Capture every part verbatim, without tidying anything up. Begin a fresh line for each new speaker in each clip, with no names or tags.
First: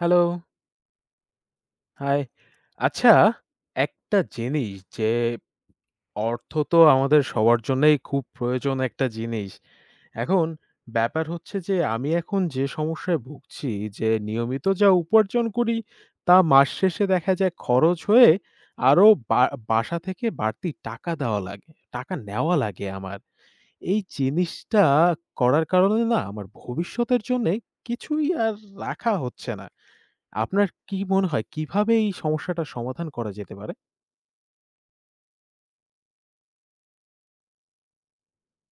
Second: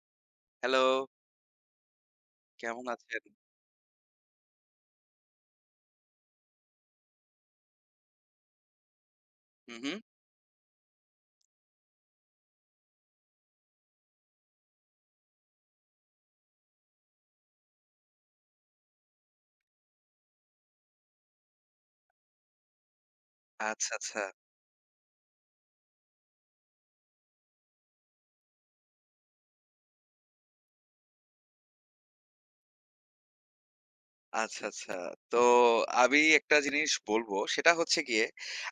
Hello,
hello,
high.
কেমন
আচ্ছা,
আছেন?
একটা জিনিস যে অর্থ তো আমাদের সবার জন্যই খুব প্রয়োজন একটা জিনিস।
হু, হু।
এখন ব্যাপার হচ্ছে যে আমি এখন যে সমস্যায় ভুগছি যে নিয়মিত যা উপার্জন করি তা মাস শেষে দেখা যায় খরচ হয়ে আরো বা বাসা থেকে বাড়তি টাকা দেওয়া লাগে, টাকা নেওয়া লাগে আমার।
আচ্ছা,
এই
আচ্ছা,
জিনিসটা করার কারণে না আমার ভবিষ্যতের জন্যে কিছুই আর রাখা হচ্ছে না। আপনার কি মনে হয় কিভাবে এই সমস্যাটার সমাধান করা যেতে পারে?
আচ্ছা, আচ্ছা। তো আমি একটা জিনিস বলবো সেটা হচ্ছে গিয়ে,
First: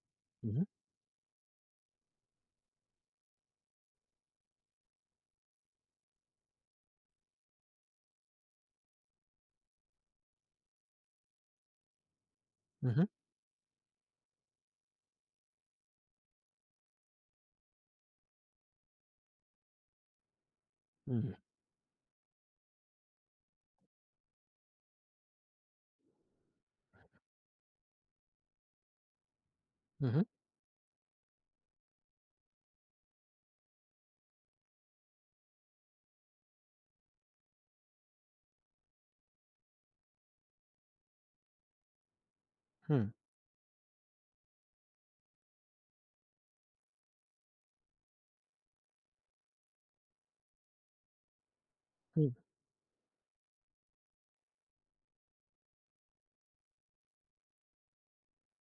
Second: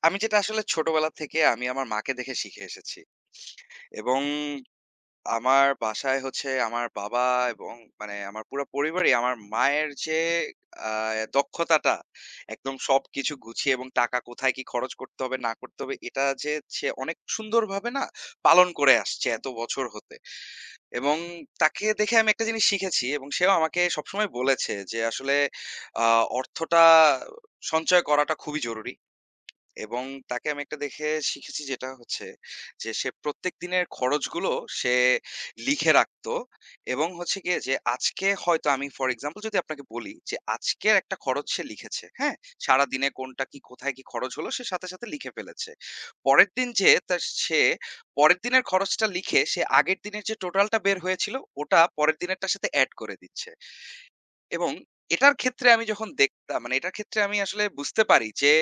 আমি যেটা আসলে
উহু,
ছোটবেলা থেকে আমি আমার মাকে দেখে শিখে এসেছি। এবং আমার বাসায় হচ্ছে আমার বাবা এবং মানে আমার পুরো পরিবারই আমার মায়ের যে আ দক্ষতাটা একদম
উহু,
সবকিছু গুছিয়ে এবং টাকা কোথায় কি খরচ করতে হবে না করতে হবে এটা যে সে অনেক সুন্দরভাবে না পালন করে আসছে এত বছর হতে। এবং
উহু,
তাকে দেখে আমি একটা জিনিস শিখেছি এবং সেও আমাকে সবসময় বলেছে যে আসলে আ অর্থটা সঞ্চয় করাটা খুবই জরুরি। এবং
উহু,
তাকে আমি একটা দেখে শিখেছি যেটা হচ্ছে যে সে প্রত্যেক দিনের খরচগুলো সে লিখে রাখতো এবং হচ্ছে গিয়ে যে আজকে হয়তো আমি ফর এক্সাম্পল যদি আপনাকে বলি যে আজকের একটা খরচ সে লিখেছে, হ্যাঁ, সারা
হুম,
দিনে কোনটা কি কোথায় কি খরচ হলো সে সাথে সাথে লিখে ফেলেছে। পরের দিন যে তার সে পরের দিনের খরচটা লিখে সে আগের দিনের যে টোটালটা বের হয়েছিল ওটা পরের
হুম,
দিনেরটার সাথে অ্যাড করে দিচ্ছে। এবং এটার ক্ষেত্রে আমি যখন দেখতাম মানে এটার ক্ষেত্রে আমি আসলে বুঝতে পারি যে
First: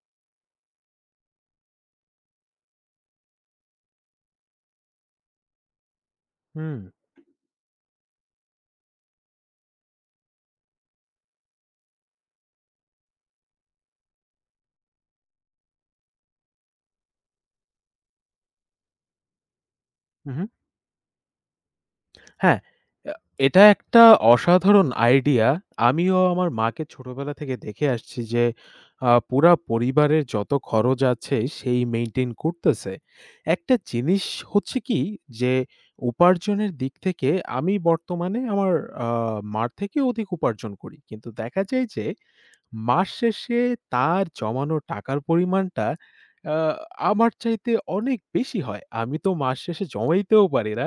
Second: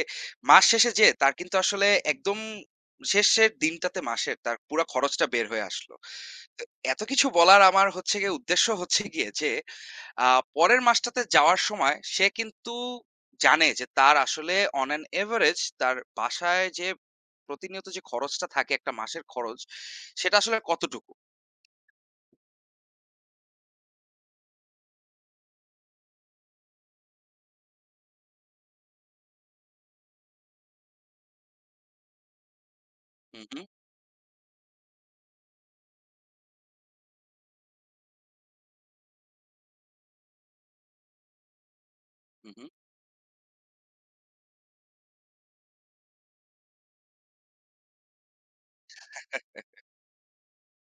মাস শেষে যেয়ে তার কিন্তু আসলে একদম শেষের দিনটাতে মাসের তার পুরা খরচটা বের হয়ে আসলো। তো
হুম,
এত কিছু বলার আমার হচ্ছে গিয়ে উদ্দেশ্য হচ্ছে গিয়ে যে আ পরের মাসটাতে যাওয়ার সময় সে কিন্তু জানে যে তার আসলে on an average তার বাসায় যে প্রতিনিয়ত যে খরচটা থাকে একটা মাসের খরচ সেটা
উহু।
আসলে কতটুকু?
হ্যাঁ, আ এটা একটা অসাধারণ আইডিয়া। আমিও আমার মাকে ছোটবেলা থেকে দেখে আসছি যে আ পুরা পরিবারের যত খরচ আছে সেই মেইনটেইন করতেছে।
হু, হু,
একটা জিনিস হচ্ছে কি যে উপার্জনের দিক থেকে আমি বর্তমানে আমার আ মার থেকে অধিক উপার্জন করি। কিন্তু দেখা যায় যে
হু, হু।
মাস শেষে তার জমানো টাকার পরিমাণটা আ আমার চাইতে অনেক বেশি হয়। আমি তো মাস শেষে জমাইতেও পারি না।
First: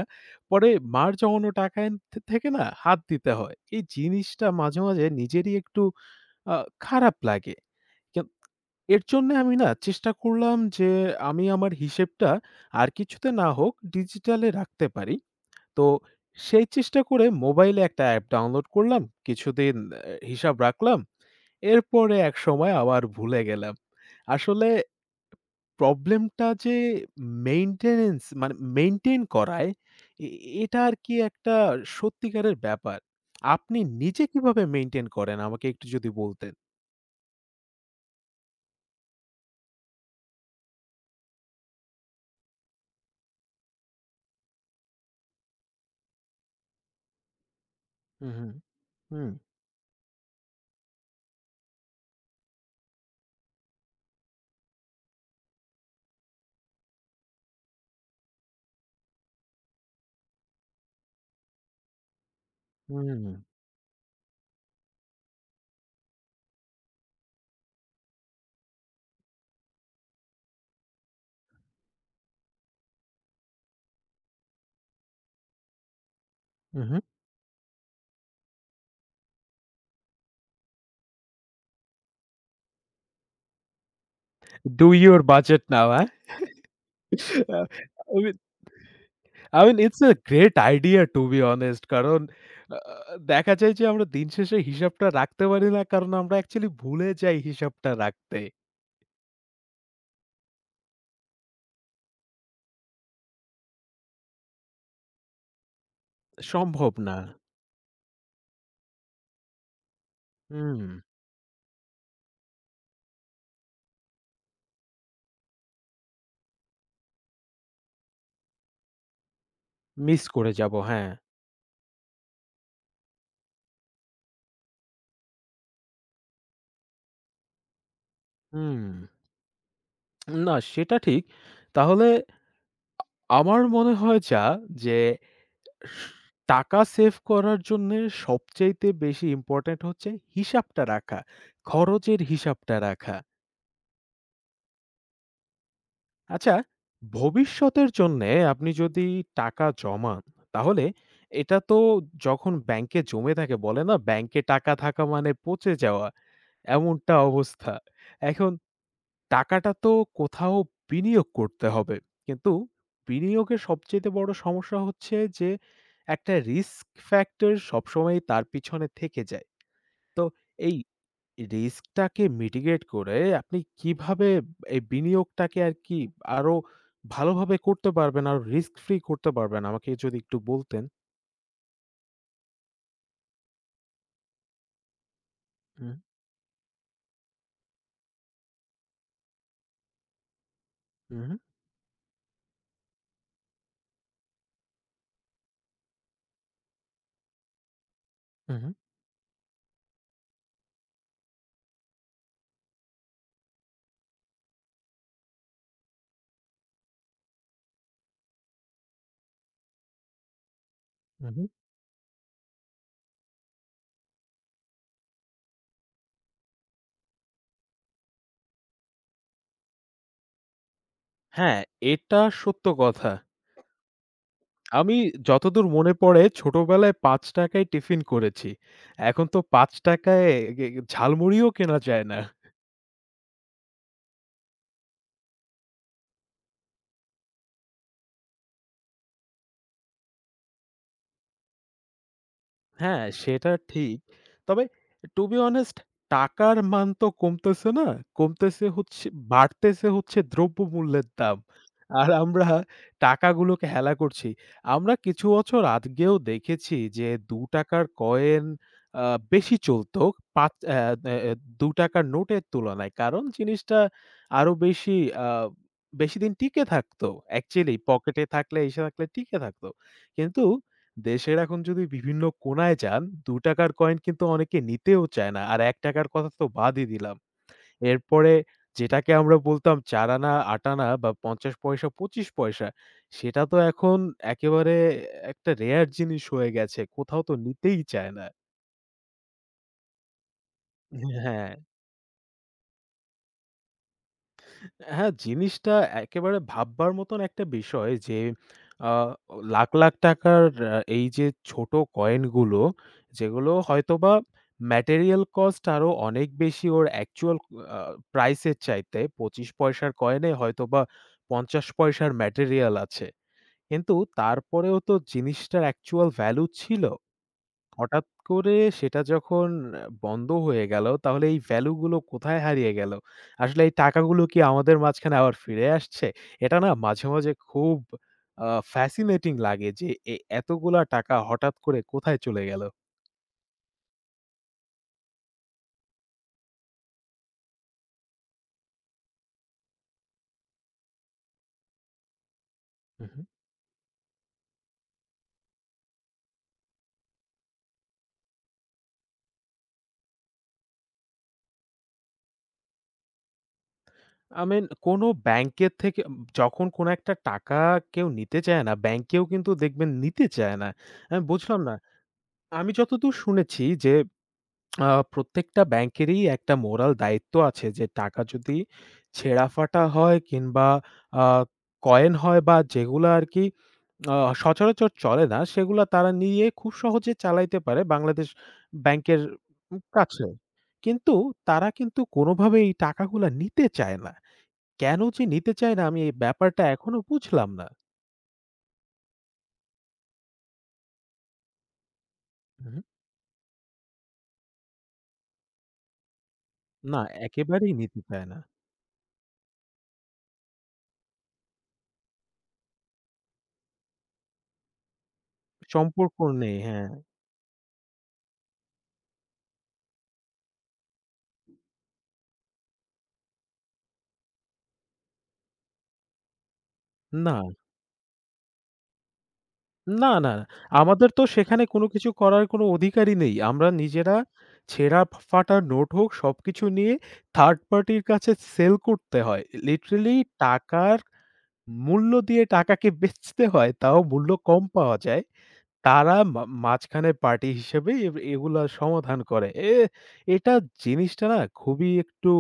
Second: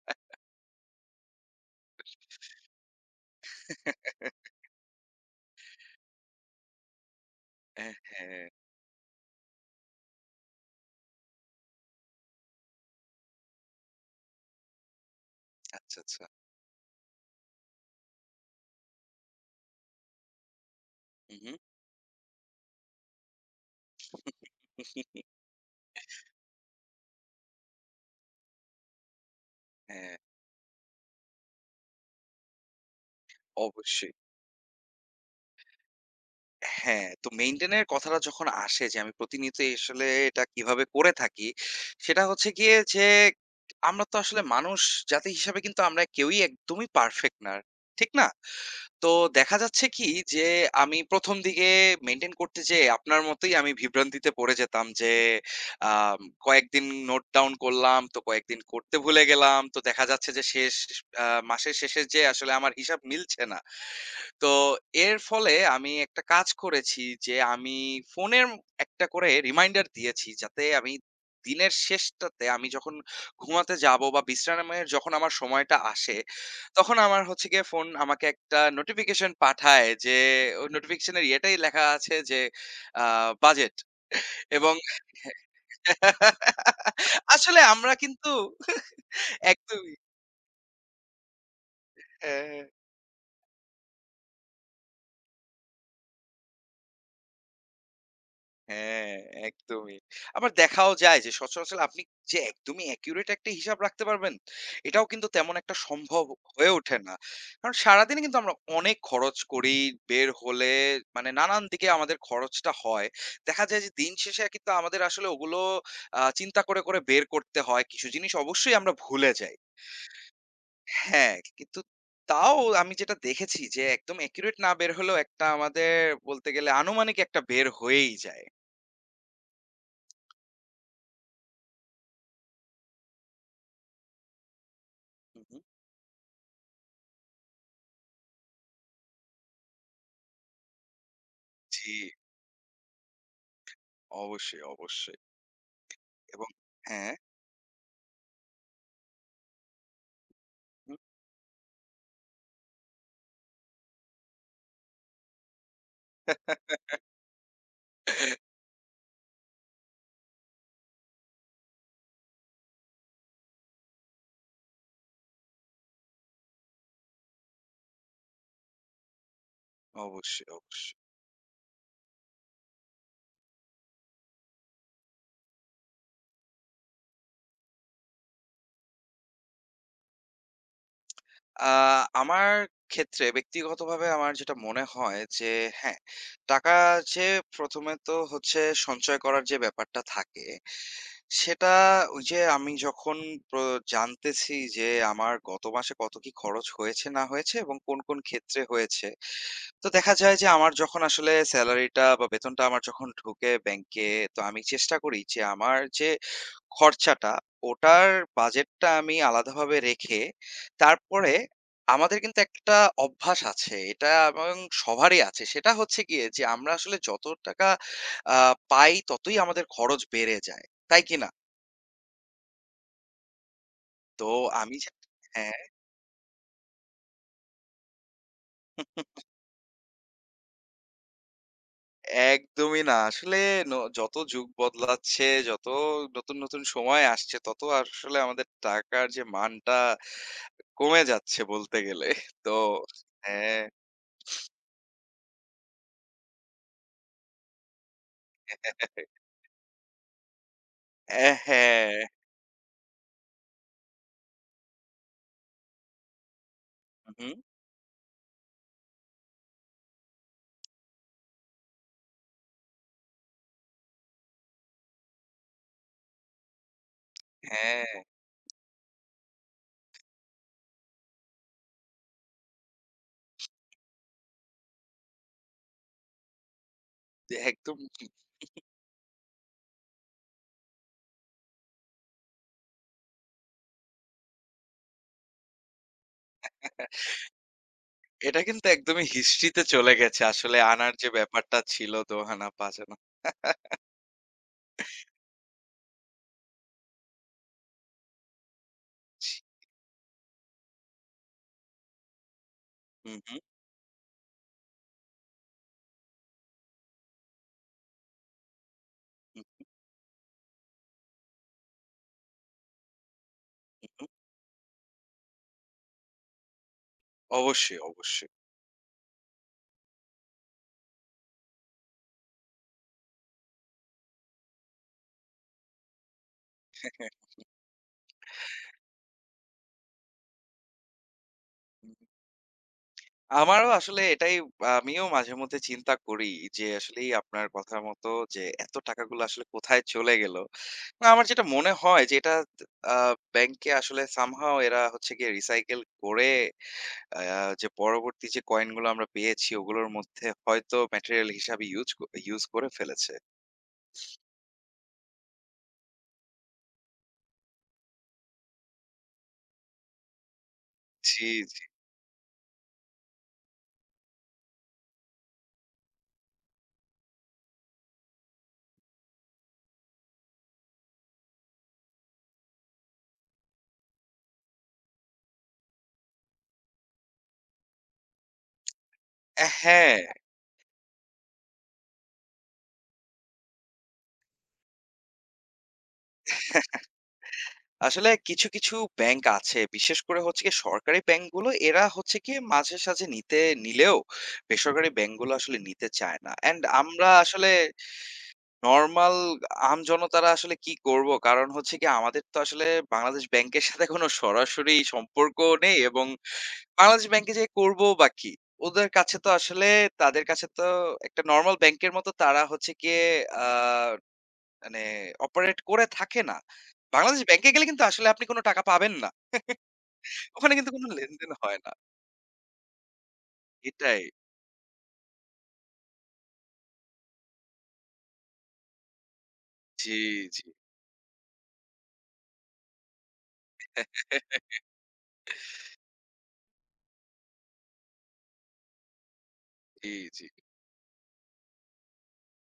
পরে মার জমানো টাকা এন থে থেকে না হাত দিতে হয়। এই জিনিসটা মাঝে, মাঝে নিজেরই একটু আ খারাপ লাগে।
হ্যাঁ,
কেন এর জন্যে আমি না চেষ্টা করলাম যে আমি আমার হিসেবটা আর কিছুতে না হোক ডিজিটালে রাখতে পারি। তো
আচ্ছা, আচ্ছা।
সেই চেষ্টা করে মোবাইলে একটা অ্যাপ ডাউনলোড করলাম। কিছুদিন অ্যা হিসাব রাখলাম।
হু, হু।
এরপরে একসময় আবার ভুলে গেলাম। আসলে প্রবলেমটা যে মেইনটেন্যান্স মানে মেইনটেইন করায়
হ্যাঁ,
এ এটা আরকি একটা সত্যিকারের ব্যাপার। আপনি
অবশ্যই।
নিজে কিভাবে মেইনটেইন করেন আমাকে একটু যদি বলতেন?
হ্যাঁ, তো মেইনটেইন এর কথাটা যখন আসে যে আমি প্রতিনিয়তই আসলে এটা কিভাবে করে থাকি, সেটা হচ্ছে গিয়ে যে আমরা তো আসলে মানুষ জাতি হিসাবে কিন্তু আমরা কেউই একদমই পারফেক্ট না। ঠিক না?
হুম,
তো
হুম,
দেখা যাচ্ছে কি যে আমি প্রথম দিকে মেইনটেইন করতে যেয়ে আপনার মতোই আমি বিভ্রান্তিতে পড়ে যেতাম যে আম কয়েকদিন নোট ডাউন করলাম, তো কয়েকদিন করতে ভুলে গেলাম। তো দেখা যাচ্ছে যে শেষ আ মাসের শেষে যেয়ে আসলে আমার
হুম,
হিসাব
হুম, হুম।
মিলছে না। তো এর ফলে আমি একটা কাজ করেছি যে আমি ফোনের একটা করে রিমাইন্ডার দিয়েছি যাতে আমি দিনের শেষটাতে আমি যখন ঘুমাতে যাব বা বিশ্রামের যখন আমার সময়টা আসে তখন
উহু।
আমার হচ্ছে গিয়ে ফোন আমাকে একটা নোটিফিকেশন পাঠায় যে ওই নোটিফিকেশনের ইয়েটাই লেখা আছে যে বাজেট এবং।
Do your budget now, হ্যাঁ? আ
আসলে আমরা
আমি
কিন্তু
I mean,
একদমই
it's a great idea to be honest, কারণ
হ্যাঁ।
আ দেখা যায় যে আমরা দিন শেষে হিসাবটা রাখতে পারি না কারণ আমরা অ্যাকচুয়ালি ভুলে যাই হিসাবটা রাখতে।
হ্যাঁ, একদমই। আবার দেখাও যায় যে সচরাচর আপনি যে একদমই অ্যাকুরেট একটা হিসাব রাখতে পারবেন, এটাও কিন্তু তেমন একটা সম্ভব হয়ে
সম্ভব
ওঠে না।
না।
কারণ সারাদিনে কিন্তু আমরা অনেক খরচ করি, বের হলে
হুম,
মানে নানান দিকে আমাদের খরচটা হয়। দেখা যায় যে দিন শেষে কিন্তু আমাদের আসলে ওগুলো আ চিন্তা করে, করে বের করতে হয়। কিছু জিনিস অবশ্যই আমরা ভুলে যাই।
মিস করে যাব, হ্যাঁ।
হ্যাঁ, কিন্তু তাও আমি যেটা দেখেছি যে একদম অ্যাকুরেট না বের হলেও একটা আমাদের বলতে গেলে আনুমানিক একটা বের হয়েই যায়।
হুম, না সেটা ঠিক। তাহলে আমার মনে হয় যা যে
হু, হু।
স টাকা সেভ করার জন্যে সবচাইতে বেশি ইম্পোর্টেন্ট হচ্ছে হিসাবটা রাখা।
জি।
খরচের হিসাবটা রাখা।
অবশ্যই, অবশ্যই এবং
আচ্ছা,
হ্যাঁ।
ভবিষ্যতের জন্যে আপনি যদি টাকা জমান, তাহলে
হুম।
এটা তো, যখন ব্যাংকে জমে থাকে বলে না, ব্যাংকে টাকা থাকা মানে পচে যাওয়া, এমনটা অবস্থা। এখন টাকাটা তো কোথাও বিনিয়োগ করতে হবে। কিন্তু বিনিয়োগের সবচাইতে বড় সমস্যা হচ্ছে যে, একটা রিস্ক ফ্যাক্টর সবসময়ই তার পিছনে থেকে যায়। তো
অবশ্যই,
এই
অবশ্যই।
রিস্কটাকে মিটিগেট করে আপনি কিভাবে এই বিনিয়োগটাকে আর কি আরো ভালোভাবে করতে পারবেন, আরো রিস্ক ফ্রি করতে পারবেন আমাকে যদি একটু বলতেন?
আ আমার ক্ষেত্রে ব্যক্তিগতভাবে আমার যেটা মনে হয় যে
হুম,
হ্যাঁ, টাকা যে প্রথম এ তো হচ্ছে সঞ্চয় করার যে ব্যাপারটা থাকে,
হুম,
সেটা ওই যে আমি যখন প্র জানতেছি যে আমার গত মাসে কত কি খরচ হয়েছে না হয়েছে এবং কোন, কোন
হুম,
ক্ষেত্রে
হুম।
হয়েছে। তো দেখা যায় যে আমার যখন আসলে সেলারিটা বা বেতনটা আমার যখন ঢোকে ব্যাংকে, তো আমি চেষ্টা করি যে আমার যে খরচাটা, ওটার বাজেটটা আমি আলাদাভাবে রেখে, তারপরে
হুম।
আমাদের কিন্তু একটা অভ্যাস আছে। এটা এবং সবারই আছে। সেটা হচ্ছে গিয়ে যে আমরা আসলে যত টাকা আ পাই ততই আমাদের খরচ বেড়ে যায়। তাই কি না?
হ্যাঁ, এটা সত্য কথা।
তো আমি যে
আমি
হ্যাঁ,
যতদূর মনে পড়ে ছোটবেলায় পাঁচ টাকা য় টিফিন করেছি। এখন তো পাঁচ টাকা য় গে ঝালমুড়িও কেনা যায় না।
একদমই না। আসলে ন যত যুগ বদলাচ্ছে, যত নতুন, নতুন সময় আসছে তত আসলে আমাদের টাকার যে মানটা কমে যাচ্ছে বলতে গেলে। তো
হ্যাঁ, সেটা
হ্যাঁ।
ঠিক। তবে, to be honest, টাকার মান তো কমতেছে না। কমতেছে হচ্ছে বাড়তেছে হচ্ছে দ্রব্যমূল্যের
অ্যা
দাম।
হ্যাঁ,
আর আমরা টাকাগুলোকে হেলা করছি। আমরা কিছু বছর আগেও দেখেছি যে
হুম,
দুই টাকা র কয়েন আ বেশি চলতো। পাঁচ অ্যা অ্যা অ্যা দুই টাকা র নোটের তুলনায়। কারণ জিনিসটা আরো বেশি আ বেশিদিন টিকে থাকতো। অ্যাকচুয়ালি
হ্যাঁ,
পকেটে থাকলে, এসে থাকলে টিকে থাকতো। কিন্তু দেশের এখন যদি বিভিন্ন কোণায় যান, দুই টাকা র কয়েন কিন্তু অনেকে নিতেও চায় না। আর এক টাকা র কথা তো বাদই দিলাম।
একদম।
এরপরে যেটাকে আমরা বলতাম চার আনা, আট আনা বা পঞ্চাশ পয়সা, পঁচিশ পয়সা, সেটা তো এখন একেবারে একটা রেয়ার জিনিস হয়ে গেছে। কোথাও তো নিতেই চায় না।
এটা কিন্তু একদমই হিস্ট্রিতে চলে গেছে আসলে আনার যে
হ্যাঁ।
ব্যাপারটা ছিল দোহানা পাজানো।
হ্যাঁ, জিনিসটা একেবারে ভাববার মতন একটা বিষয় যে আ লাখ, লাখ টাকার আ এই যে ছোট কয়েনগুলো
হুম, হুম,
যেগুলো হয়তোবা ম্যাটেরিয়াল কস্ট আরো অনেক বেশি ওর অ্যাকচুয়াল আ প্রাইস এর চাইতে
হুম,
পঁচিশ পয়সার কয়েনে হয়তোবা পঞ্চাশ পয়সার ম্যাটেরিয়াল আছে। কিন্তু তারপরেও তো জিনিসটার অ্যাকচুয়াল ভ্যালু ছিল।
অবশ্যই,
হঠাৎ
অবশ্যই।
করে সেটা যখন বন্ধ হয়ে গেল, তাহলে এই ভ্যালু গুলো কোথায় হারিয়ে গেল? আসলে এই টাকাগুলো কি আমাদের মাঝখানে আবার ফিরে আসছে? এটা না মাঝে, মাঝে খুব আ ফ্যাসিনেটিং লাগে যে এ এতগুলা টাকা হঠাৎ করে কোথায় চলে গেল?
আমারও আসলে এটাই আমিও মাঝে মধ্যে চিন্তা করি যে আসলেই আপনার কথার মতো যে এত টাকাগুলো আসলে কোথায় চলে গেল। না আমার যেটা মনে হয় যে এটা আ
হুম, হুম।
ব্যাংকে আসলে somehow এরা হচ্ছে গিয়ে recycle করে আ যে পরবর্তী যে কয়েন গুলো আমরা পেয়েছি ওগুলোর মধ্যে হয়তো ম্যাটেরিয়াল হিসাবে ইউজ ক ইউজ করে ফেলেছে।
I mean, কোনো ব্যাংকের থেকে উম যখন কোনো একটা টাকা কেউ নিতে চায় না, ব্যাংকেও কিন্তু দেখবেন নিতে চায় না। আমি
জি,
বুঝলাম
জি।
না। আমি যতদূর শুনেছি যে আ প্রত্যেকটা ব্যাংকেরই একটা মোরাল দায়িত্ব আছে যে টাকা যদি ছেঁড়া-ফাটা হয় কিংবা আ কয়েন হয় বা যেগুলা আরকি আ সচরাচর চলে না, সেগুলা তারা নিয়ে খুব সহজে চালাইতে পারে বাংলাদেশ ব্যাংকের
আ
উম
হ্যাঁ।
কাছে। কিন্তু তারা কিন্তু কোনোভাবেই এই টাকাগুলা নিতে চায় না। কেন যে নিতে চায় না আমি এই ব্যাপারটা এখনো বুঝলাম না।
আসলে কিছু, কিছু ব্যাংক আছে। বিশেষ করে হচ্ছে গিয়ে সরকারি ব্যাংকগুলো এরা হচ্ছে গিয়ে
হুম।
মাঝে সাঝে নিতে নিলেও বেসরকারি ব্যাংকগুলো আসলে নিতে চায় না। অ্যান্ড
না,
আমরা আসলে
একেবারেই নিতে চায় না।
নরমাল আম জনতারা আসলে কি করব? কারণ হচ্ছে গিয়ে আমাদের তো আসলে বাংলাদেশ ব্যাংকের সাথে কোনো সরাসরি সম্পর্কও নেই এবং
সম্পর্ক নেই, হ্যাঁ।
বাংলাদেশ ব্যাংকে যেয়ে করবো বা কি? ওদের কাছে তো আসলে তাদের কাছে তো একটা নরমাল ব্যাংকের মতো তারা হচ্ছে গিয়ে আ মানে অপারেট করে থাকে না। বাংলাদেশ
না।
ব্যাংকে গেলে কিন্তু আসলে আপনি কোন টাকা পাবেন না।
না, না, না।
ওখানে কিন্তু কোন
আমাদের তো
লেনদেন হয়
সেখানে
না।
কোনো কিছু করার কোনো অধিকারই নেই। আমরা
এটাই।
নিজেরা ছেঁড়া ফ ফাটা নোট হোক সবকিছু নিয়ে থার্ড পার্টির কাছে সেল করতে হয়।
জি,
লিটারেলি
জি।
টাকার মূল্য দিয়ে টাকাকে বেচতে হয়। তাও মূল্য কম পাওয়া যায়। তারা মা মাঝখানে পার্টি হিসেবে এ এগুলা সমাধান করে। এ
জি, জি।
এটা জিনিসটা না খুবই একটু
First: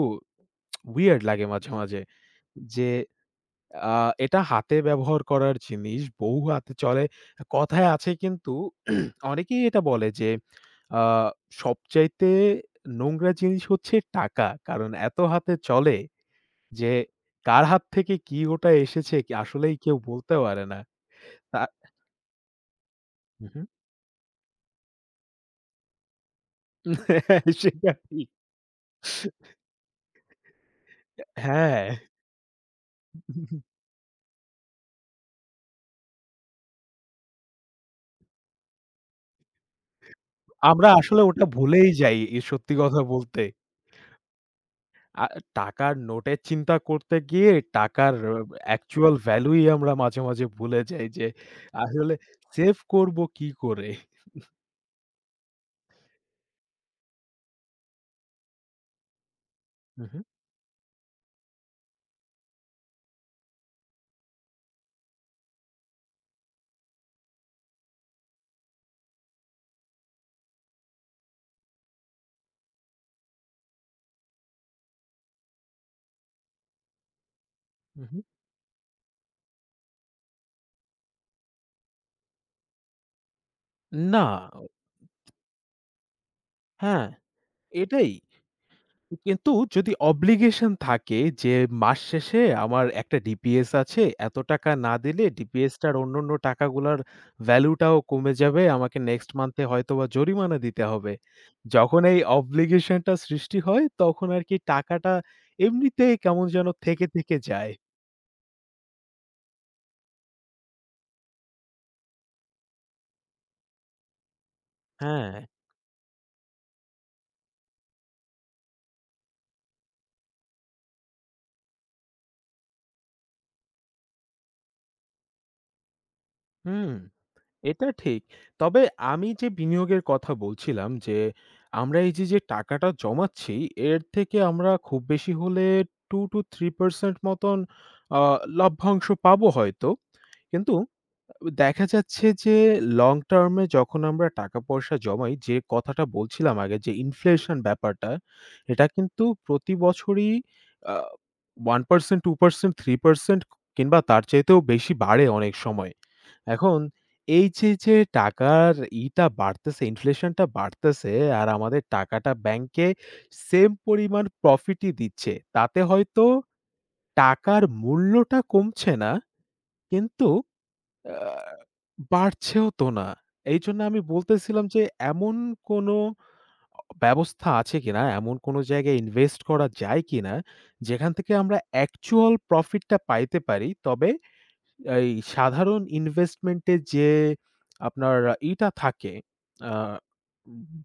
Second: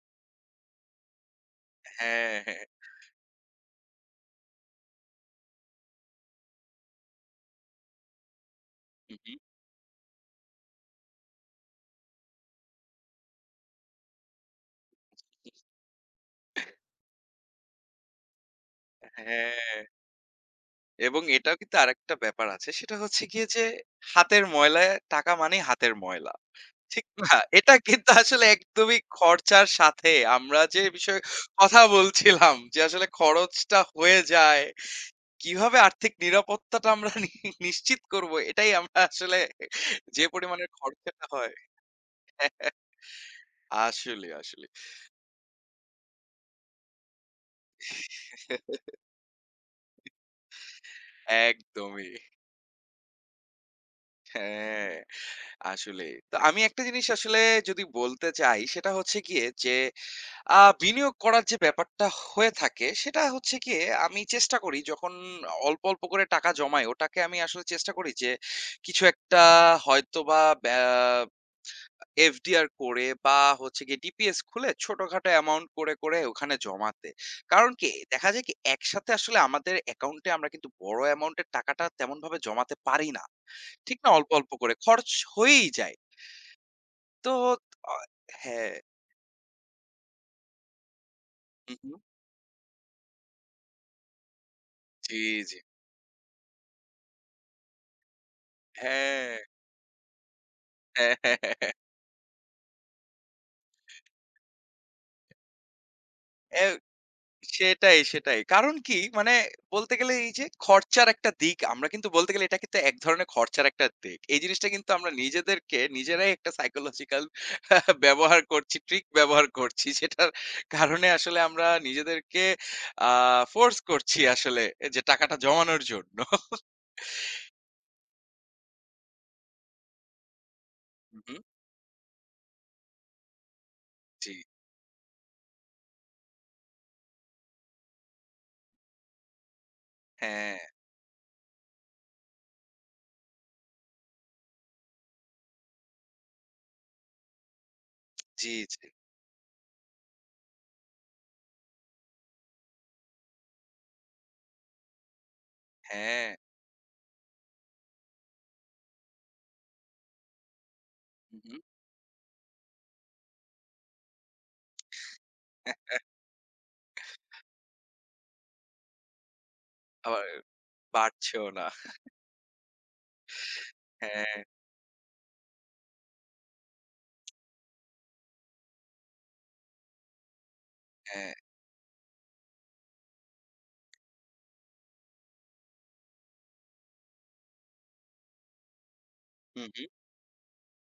weird লাগে মাঝে, মাঝে
হ্যাঁ, হ্যাঁ।
যে আ এটা হাতে ব্যবহার করার জিনিস। বহু হাতে চলে। কথায় আছে কিন্তু
হুম, হুম।
অনেকেই এটা বলে যে, আ সবচাইতে নোংরা জিনিস হচ্ছে টাকা। কারণ এত হাতে চলে যে কার হাত থেকে কি ওটা এসেছে, কি আসলেই
হ্যাঁ।
কেউ বলতে পারে না।
এবং এটাও
তা
কিন্তু আরেকটা ব্যাপার আছে। সেটা হচ্ছে
হু,
গিয়ে
হু।
যে হাতের ময়লায় টাকা মানেই হাতের ময়লা। ঠিক না। এটা
সেটা
কিন্তু
ঠিক।
আসলে একদমই খরচার সাথে আমরা যে বিষয়ে
হ্যাঁ।
কথা বলছিলাম যে আসলে খরচটা হয়ে যায়। কিভাবে আর্থিক নিরাপত্তাটা আমরা নি নিশ্চিত করব এটাই আমরা আসলে যে পরিমাণের
আমরা আসলে
খরচাটা
ওটা
হয়।
ভুলেই যাই, এ সত্যি কথা বলতে।
আসলে, আসলে।
আ টাকার নোটের চিন্তা করতে গিয়ে টাকার অ্যাকচুয়াল ভ্যালুই আমরা মাঝে, মাঝে ভুলে যাই যে
একদমই।
আসলে সেভ করব কি করে?
হ্যাঁ, আসলেই। তো আমি একটা জিনিস আসলে যদি বলতে চাই সেটা হচ্ছে গিয়ে যে
হু, হু,
আ বিনিয়োগ করার যে ব্যাপারটা হয়ে থাকে, সেটা হচ্ছে গিয়ে আমি চেষ্টা করি যখন অল্প, অল্প করে টাকা জমাই, ওটাকে আমি আসলে চেষ্টা করি যে কিছু একটা হয়তোবা ব্যা এফডিআর করে বা হচ্ছে গিয়ে ডিপিএস খুলে ছোটখাটো অ্যামাউন্ট করে, করে ওখানে জমাতে। কারণ কি?
হু, হু।
দেখা যায় কি? একসাথে আসলে আমাদের অ্যাকাউন্টে আমরা কিন্তু বড় অ্যামাউন্টের টাকাটা তেমনভাবে জমাতে পারি না। ঠিক না?
না,
অল্প, অল্প করে খরচ হয়েই যায়।
হ্যাঁ।
তো অ
এটাই।
হ্যাঁ।
কিন্তু যদি অব্লিগেশন থাকে যে
হু, হু।
মাস শেষে আমার একটা ডিপিএস আছে, এত টাকা না
জি,
দিলে
জি।
ডিপিএসটার অন্যান্য টাকাগুলার ভ্যালুটাও কমে যাবে। আমাকে নেক্সট
হ্যাঁ।
মান্থে হয়তোবা জরিমানা দিতে হবে।
হ্যাঁ, হ্যাঁ, হ্যাঁ, হ্যাঁ।
যখন এই অব্লিগেশনটা সৃষ্টি হয় তখন আরকি টাকাটা এমনিতেই কেমন
এ
যেন থেকে, থেকে যায়।
সেটাই, সেটাই। কারণ কি মানে বলতে গেলে এই যে খরচার একটা দিক আমরা কিন্তু বলতে গেলে এটা কিন্তু এক ধরনের খরচার একটা দিক। এই জিনিসটা কিন্তু আমরা
হ্যাঁ,
নিজেদেরকে নিজেরাই একটা সাইকোলজিক্যাল ব্যবহার করছি, ট্রিক ব্যবহার করছি। সেটার কারণে আসলে আমরা নিজেদেরকে আ ফোর্স করছি আসলে যে টাকাটা জমানোর জন্য।
হুম। এটা ঠিক। তবে আমি যে বিনিয়োগের কথা বলছিলাম যে,
হুম, হুম।
আমরা এই যে, যে, টাকাটা জমাচ্ছি এর
জি।
থেকে আমরা খুব বেশি হলে দুই to তিন পারসেন্ট মতন আ লভ্যাংশ পাবো হয়তো।
হ্যাঁ,
কিন্তু দেখা যাচ্ছে যে লং টার্ম এ যখন আমরা টাকা-পয়সা জমাই, যে কথাটা বলছিলাম আগে যে ইনফ্লেশন ব্যাপারটা,
জি,
এটা
জি।
কিন্তু প্রতি বছরই আ এক পারসেন্ট, দুই পারসেন্ট, তিন পারসেন্ট কিংবা তার চাইতেও বেশি বাড়ে অনেক সময়।
হ্যাঁ।
এখন এই যে, যে টাকার ইটা বাড়তেছে, ইনফ্লেশনটা বাড়তেছে
হুম,
আর
হুম।
আমাদের টাকাটা ব্যাংকে সেম পরিমাণ প্রফিটই দিচ্ছে।
হ্যাঁ,
তাতে হয়তো টাকার মূল্যটা কমছে না,
আবার
কিন্তু আ
বাড়ছেও না।
বাড়ছেও তো না। এইজন্য আমি
হ্যাঁ,
বলতেছিলাম যে এমন কোনো ব্যবস্থা আছে কিনা, এমন কোনো জায়গায় ইনভেস্ট করা যায় কিনা, যেখান থেকে
হ্যাঁ।
আমরা অ্যাকচুয়াল প্রফিটটা পাইতে পারি। তবে এই সাধারণ ইনভেস্টমেন্টে যে আপনার ইটা থাকে,
হুম,
আ
হুম।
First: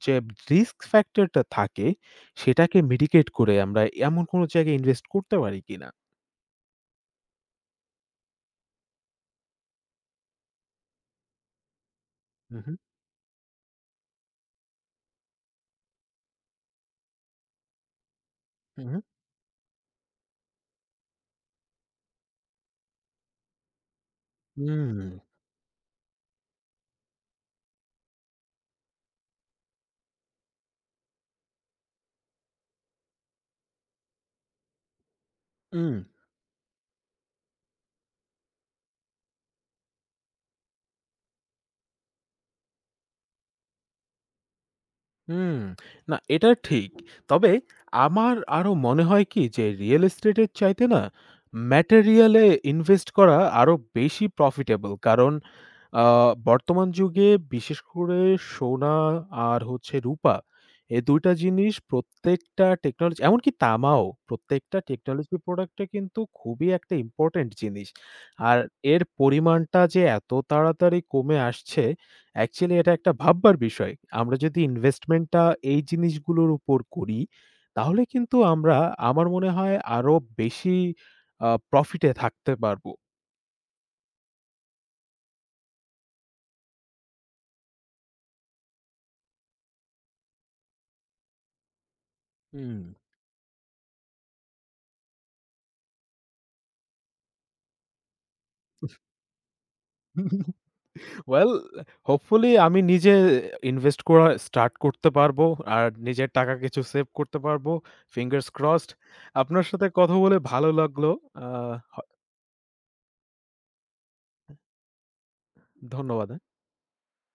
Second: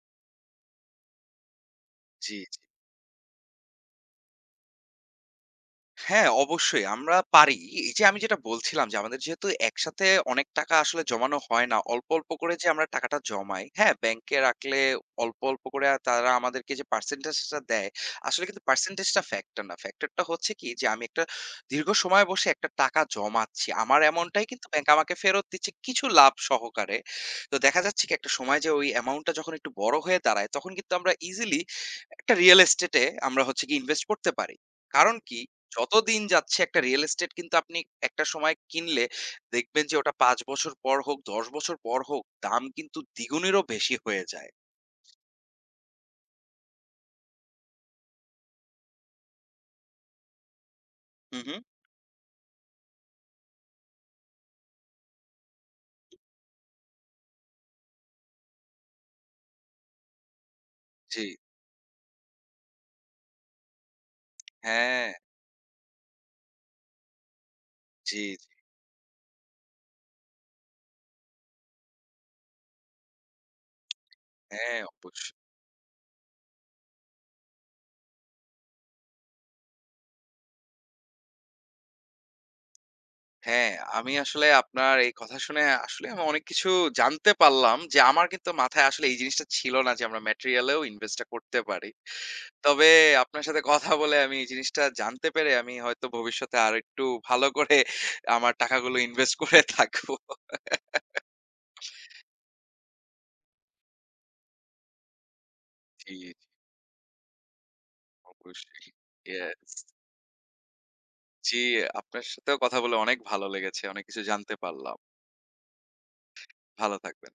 যে রিস্ক ফ্যাক্টরটা থাকে,
জি।
সেটাকে মিটিগেট করে আমরা এমন কোনো জায়গায় ইনভেস্ট করতে পারি কিনা?
হ্যাঁ, অবশ্যই আমরা পারি। এই যে আমি যেটা বলছিলাম যে আমাদের যেহেতু একসাথে অনেক টাকা আসলে জমানো হয় না। অল্প, অল্প করে
হু,
যে
হু,
আমরা টাকাটা জমাই, হ্যাঁ? ব্যাংকে রাখলে অল্প, অল্প করে আ তারা আমাদেরকে যে percentage টা দেয়, আসলে কিন্তু
হু, হু।
percentage টা ফ্যাক্টর না। ফ্যাক্টরটা হচ্ছে কি যে আমি একটা দীর্ঘ সময় বসে একটা টাকা জমাচ্ছি। আমার এমনটাই কিন্তু ব্যাংক
হুম,
আমাকে ফেরত দিচ্ছে কিছু লাভ সহকারে। তো দেখা যাচ্ছে কি একটা সময় যে ওই অ্যামাউন্টটা যখন একটু বড় হয়ে দাঁড়ায় তখন কিন্তু আমরা ইজিলি একটা রিয়াল এস্টেট এ আমরা হচ্ছে গিয়ে ইনভেস্ট করতে পারি। কারণ কি যত
হুম।
দিন যাচ্ছে একটা রিয়েল এস্টেট কিন্তু আপনি একটা সময় কিনলে দেখবেন যে ওটা পাঁচ বছর পর হোক, দশ বছর পর হোক দাম কিন্তু দ্বিগুণেরও বেশি হয়ে যায়।
হুম, না এটা ঠিক। তবে আমার আরো মনে হয় কি যে রিয়েল এস্টেটের চাইতে না
হুম, হুম।
ম্যাটেরিয়ালে ইনভেস্ট করা আরো বেশি প্রফিটেবল। কারণ আ বর্তমান যুগে বিশেষ করে সোনা আর হচ্ছে রূপা এই দুই
জি।
টা জিনিস প্রত্যেকটা টেকনোলজি, এমনকি তামাও, প্রত্যেকটা
হ্যাঁ,
টেকনোলজি প্রোডাক্টে কিন্তু খুবই একটা ইম্পোর্টেন্ট জিনিস।
জি, জি।
আর এর পরিমাণটা যে এত তাড়াতাড়ি কমে আসছে, অ্যাকচুয়ালি এটা একটা ভাববার বিষয়। আমরা যদি
হ্যাঁ, অবশ্যই।
ইনভেস্টমেন্টটা এই জিনিসগুলোর উপর করি তাহলে কিন্তু আমরা, আমার মনে হয়, আরো বেশি আ প্রফিটে থাকতে পারবো।
হ্যাঁ, আমি আসলে আপনার এই কথা শুনে আসলে আমি অনেক কিছু জানতে পারলাম যে আমার কিন্তু মাথায় আসলে এই জিনিসটা ছিল না যে আমরা ম্যাটেরিয়াল এও ইনভেস্ট টা করতে পারি।
হুম।
তবে আপনার সাথে কথা বলে আমি এই জিনিসটা জানতে পেরে আমি হয়তো ভবিষ্যতে আরেকটু ভালো করে আমার টাকাগুলো ইনভেস্ট করে থাকবো।
ওয়েল, হোপফুলি আমি নিজে ইনভেস্ট করা স্টার্ট করতে পারবো। আর
জি,
নিজের
জি,
টাকা কিছু সেভ করতে পারবো। ফিঙ্গারস
অবশ্যই।
ক্রসড। আপনার
ইয়েস।
সাথে কথা বলে ভালো লাগলো। আ
জি,
হ
আপনার সাথেও কথা বলে অনেক ভালো লেগেছে। অনেক কিছু জানতে পারলাম।
ধন্যবাদ। হ্যাঁ।
ভালো থাকবেন।